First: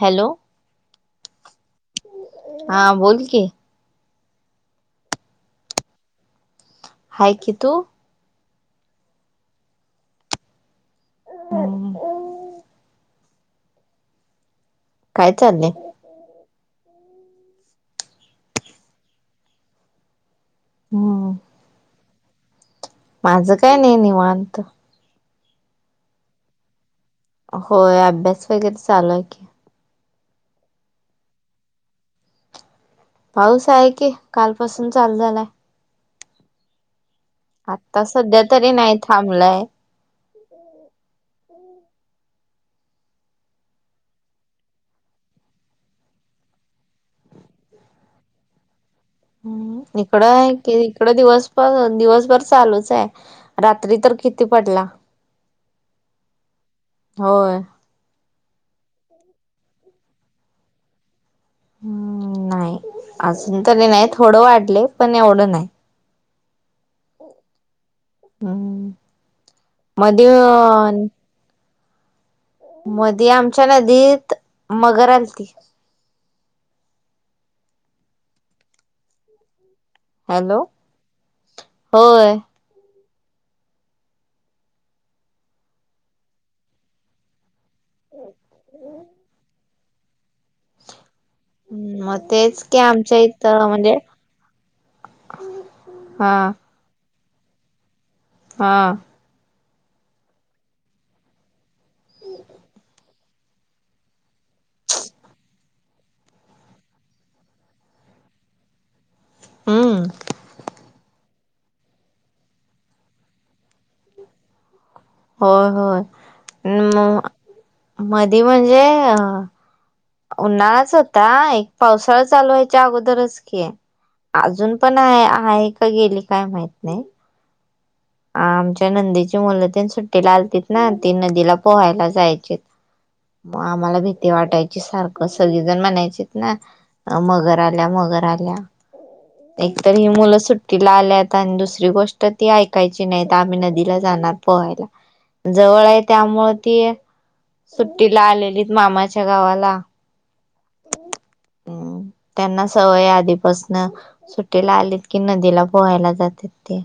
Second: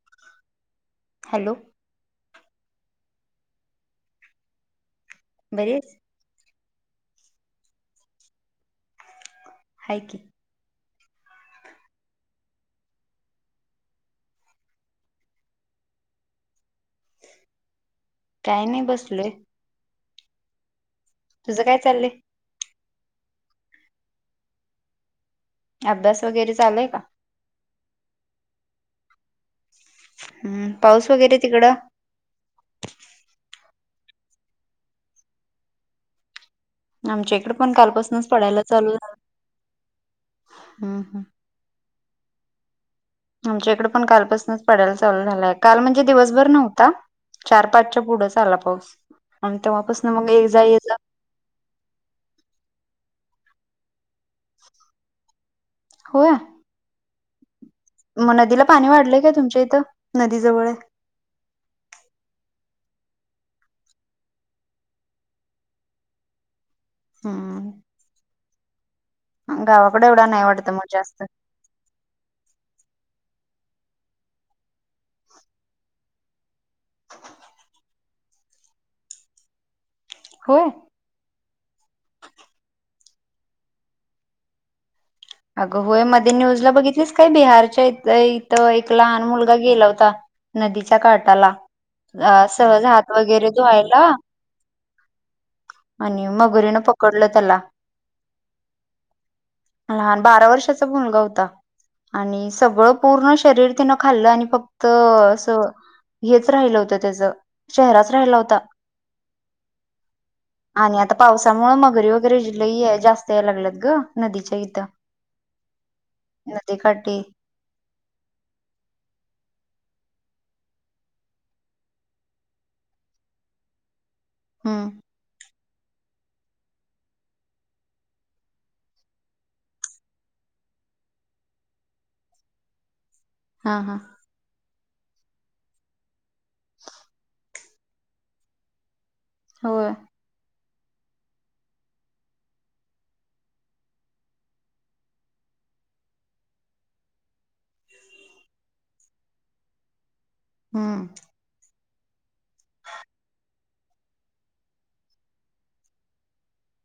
Hello hello हा बोल की बारीयेस हाय कि तू हाय की हम् काय चालय? काय नाही बसलोय. हम्म. तुझं काय चालयं? माझं काय नाही निवांत. अभ्यास वगैरे चालुय का? होय. अभ्यास वगैरे चालु हाय की. हम्म. पाऊस वगैरे तिकडं. पाऊस हाय की, काल पासून चालू झालाय. आमच्या इकड पण आता कालपसनच सध्या पडायला तरी चालू नाही झालाय. थांबलाय हम्, हम्. आमच्या इकड पण कालपसनच पडायला चालू झालाय. काल म्हणजे दिवसभर नव्हता. चार पाचच्या पुढंच आला पाऊस. आणि हम्म. तेव्हापासून इकड मग ये हाय जा कि ये जा इकड दिवस भर दिवसभर चालूच हाय. रात्री तर किती पडला. होय. होय. मग नदीला पाणी वाढलंय काय? तुमच्या इथं नदी जवळायं. हम्म. नाही, अजून तरी नाही. थोडं वाढलयं पण एवढं नाही. हम्म हम्. गावाकडे एवढा मध्ये नाही वाटत मग जास्त मधी, आमच्या नदीत मगर आलती. [inaudible] हॅलो. होय होय. अग होय. मध्ये न्यूजला बघितलीस काय बिहार [unintelligible] इथ इथ एक लहान मुलगा गेला होता नदीच्या काटाला. मग अ तेच की सहज हात आमच्या वगैरे इथं म्हणजे धुवायला. आणि हा मगरीन पकडलं त्याला. हा. लहान बारा वर्षाचा मुलगा होता. आणि सगळं पूर्ण शरीर तेनं खाल्लं आणि फक्त अस - - हेच राहिलं होतं त्याच चेहराच राहिला होता हम्म आणि आता- - पावसामुळे मगरी वगैरे लई जास्त यायलागल्यात ग नदीच्या इथं. होय. होय. नदीकाठी म मधी म्हणजे उन्हाळाच होता. एक पावसाळा चालूवायच्या अगोदरच की. अजून हम्म पण आहे, आहे का गेली काय माहित नाही. आमच्या नंदेची मुलंतेन सुट्टीला आलतीत ना ती नदीला पोहायला जायचीतं. मग हा हा आम्हाला भी - - ती वाटायची सारखं सगळीजण म्हणायचीत ना मगर आल्या मगर आल्या. एकत होय ही मुलं सुट्टीला आल्यात आणि दुसरी गोष्ट ती ऐक कायची नाहीत, आम्ही नदीला जाणार पोहायला जवळ हाय त्यामुळे ती सुट्टीला आलेलीत मामाच्या गावाला. हं. हम्. त्यांना सवय हाय आधीपसन. सुट्टीला आलीत की नदीला पोहायला जात्यात ति.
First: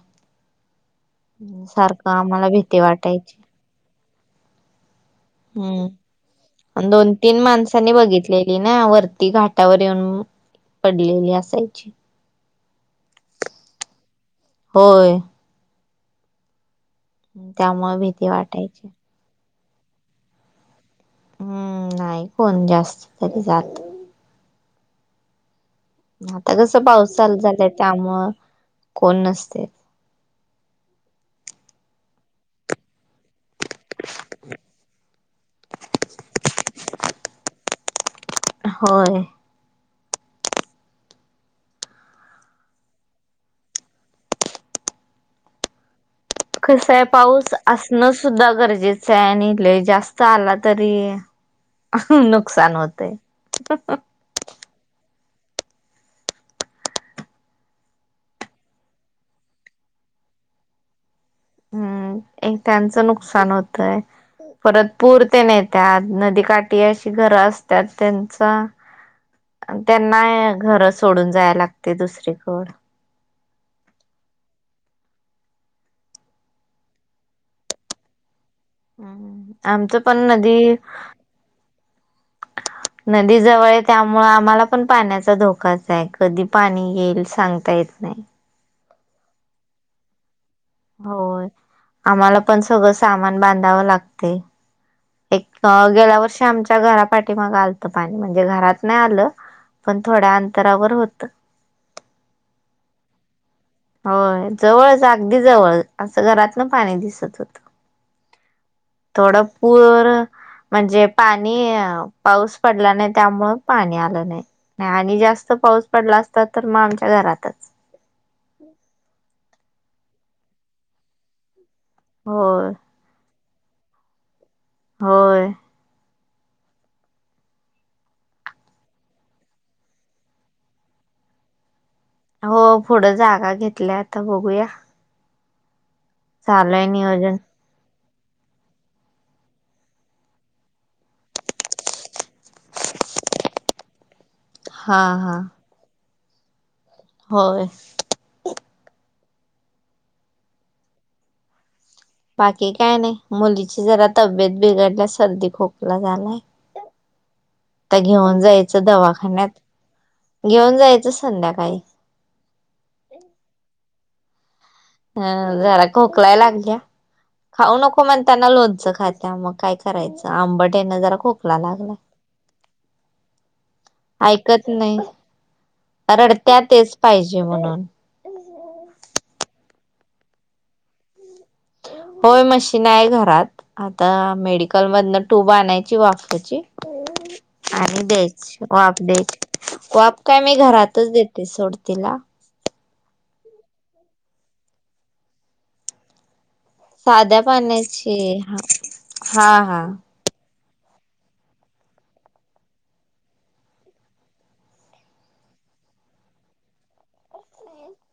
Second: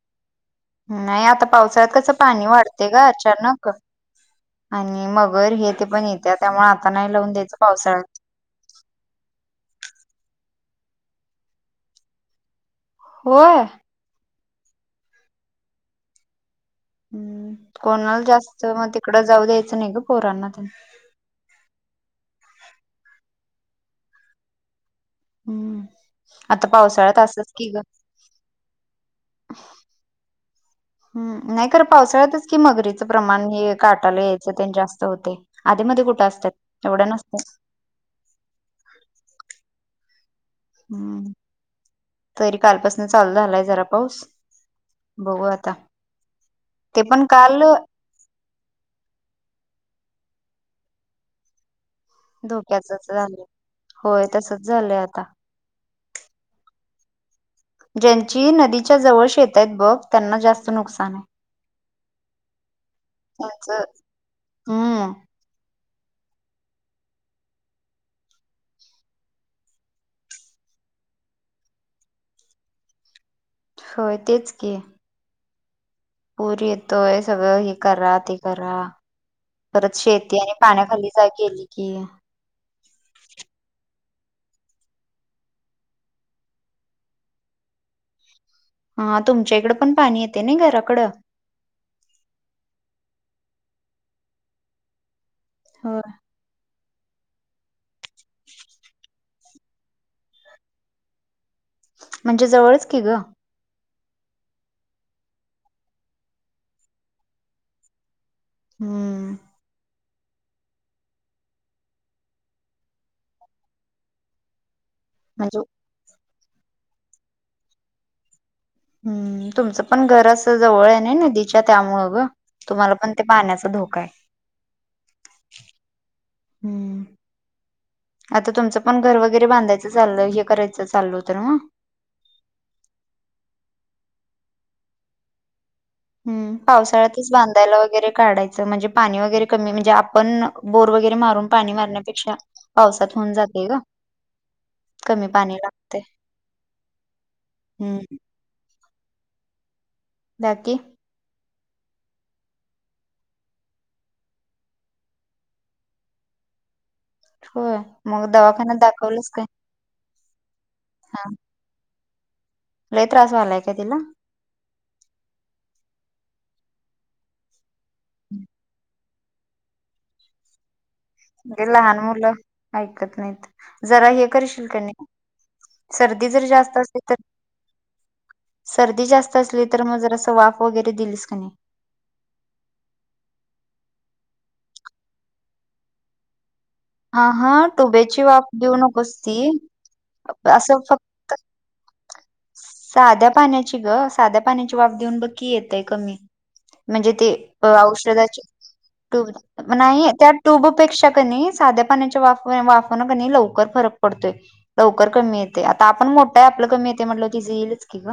नाही आता पावसाळ्यात कसं पाणी आम्हाला भीती वाढतयं ग, वाटायची अचानक. आणि मगर हे ते पण हम्म येत्या. त्यामुळे आता नाही दोन लावून तीन द्यायचं माणसांनी पावसाळ्यात. [unintelligible] ना वरती घाटावर येऊन पडलेली असायची. होय. होय. हम्. त्यामुळे कोणाला भीती जास्त वाटायची मग तिकडं जाऊ द्यायचं नाही ग पोरांना तेन. हम्म. नाही कोण जास्त तरी जात. हम्म आता कसं पाऊस पावसाळ्यात चालू असंच की झालाय ग. त्यामुळ कोण नसतय. हम्, नाही खरं पावसाळ्यातच कि मगरीचं प्रमाण हे काटाला यायचं तेन जास्त होतय आधी मध्ये कुठं असत्यात एवढ्या नसत्यात. होय हम्म तरी कालपासन चालू झालाय जरा पाऊस. बघू आता. कसं ते हाय, पण पाऊस काल असणं सुद्धा गरजेचं हाय आणि लई जास्त आला तरी नुकसान धोक्याचच होतय. झालंय होय तसच झालंय आता ज्यांची नदीच्या जवळ शेत आहेत बघ त्यांना जास्त नुकसान हम्म एक त्याचं नुकसान त्यांच होतय परत हम्म पूर ते नेत्यात, नदीकाठी अशी घरं असतात त्यांच त्यांना घरं सोडून जायाय लागतंय दुसरीकड. होय, तेच की पूर येतोय सगळं हे करा, ते करा, परत आमचं पण शेती आणि नदी पाण्याखाली काय गेली कि नदी जवळ हाय त्यामुळ आम्हाला पण पाण्याचा धोकाच हाय कधी पाणी येईल सांगता येत नाही. हा तुमच्या इकड पण पाणी येतय नी घरात. होय, आम्हाला पण सगळं सामान बांधावं लागतय. एक पाव होय. गेल्या वर्षी आमच्या घरापाठी माग आलत पाणी म्हणजे घरात नाही आलं पण थोड्या अंतरावर होतं. म्हणजे जवळच की ग. होय, जवळच अगदी जवळ असं घरात न पाणी दिसत होतं हम्म थोडा पुर म्हणजे पाणी पाऊस पडला नाही त्यामुळ पाणी आलं नाही. नाही आणि जास्त म्हणजे पाऊस पडला असता तर मग आमच्या घरातच. हम्म, तुमचं पण घर असं जवळ आहे नई नदीच्या त्यामुळ ग होय तुम्हाला पण ते पाण्याचा धोका हाय होय. हम्म. आता तुमचं पण घर वगैरे बांधायचं चाललं हे करायचं चाललं होत नव्ह? हो पुढं जागा घेतल्या आता बघूया. हम्म चालूय पावसाळ्यातच नियोजन बांधायला वगैरे काढाय च म्हणजे पाणी वगैरे कमी म्हणजे आपण बोर वगैरे मारून पाणी मारण्यापेक्षा पावसात होऊन जातय गं हा कमी हा पाणी लागतय. होय. हम्म. बाकी? बाकी काय नाही मुलीची जरा तब्येत बिघडल्याय सर्दी, खोकला झालाय. [inaudible] आता मग घेऊन दवाखान्यात जायचं दाखवलंच काय दवाखान्यात, घेऊन जायचं हा संध्याकाळी. लय त्रास व्हायलाय का तिला? अ जरा खोकलाय लागल्या, खाऊ नको म्हणताना लोणचं खाय त्या मग काय करायचं आंबट्या ह्यान जरा खो म्हणजे लहान मुलं ऐकत नाहीत जरा हे करशील ऐकत कणी नाही सर्दी जर रडत्या जास्त तेच असेल तर पाहिजे म्हणून सर्दी जास्त असली तर मग जरास वाफ वगैरे दिलीस का नाही? होय मशीन आहे घरात आता मेडिकल मधनं टूब आणायची वाफेची. आंहां टुबेची वाफ देऊ नकोस ती, वाफ काय मी असं घरातच फक्त देते सोड तीला. साध्या पाण्याची ग साध्या पाण्याची वाफ देऊन बघकी येतय कमी. म्हणजे ते साध्या अं पाण्याची औषधाचे हा हा ट्युब हा नाही त्या ट्यूबपेक्षा कनई साध्या पाण्याच्या वाफ वाफनी कनई लवकर फरक पडतोय. लवकर कमी येतेय आता आपण मोठं आहे आपलं कमी येतेय म्हटल्यावर तिचं येईलच की ग.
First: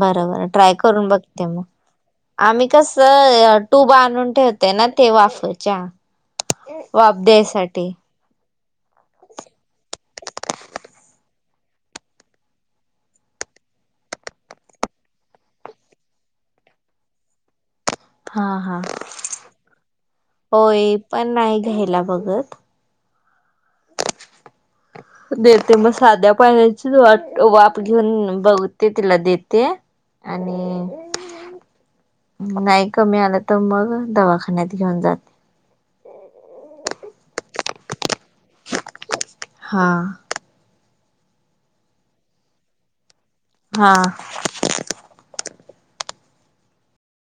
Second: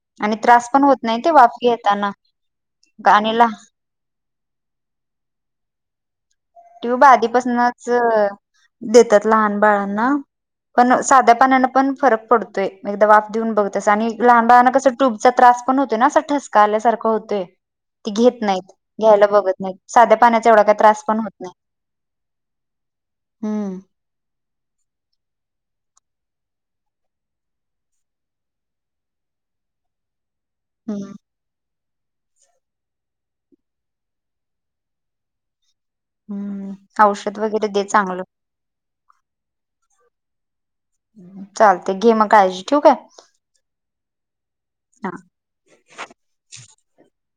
बर आणि बर त्रास ट्राय पण होत करून नाही ते बघते वाफ मग घेताना आम्ही कस आणि लहान ट्युब आणुन ठेवते ना ते वाफूच्या. ट्यूब आधीपासनच देतात लहान बाळांना. पण साध्या पानान पण फरक पडतोय एकदा वाफ देऊन बघतस आणि लहान बाळाना कस ट्यूबचा त्रास पण होते ना असं ठसका आल्यासारखं होतय. ती घेत हा नाहीत, हा घ्यायला बघत नाही, साध्या पाण्याचा एवढा काय त्रास पण होत नाही घ्यायला बघत. हम्म. देते मग साध्या पाण्याची वाट वाफ घेऊन बघते तिला देते आणि हम्म नाही कमी आलं तर मग दवाखान्यात घेऊन जाते. हम्म औषध वगैरे दे चांगलं. हां. चालतय घे मग काळजी ठिवकाय. हां. हा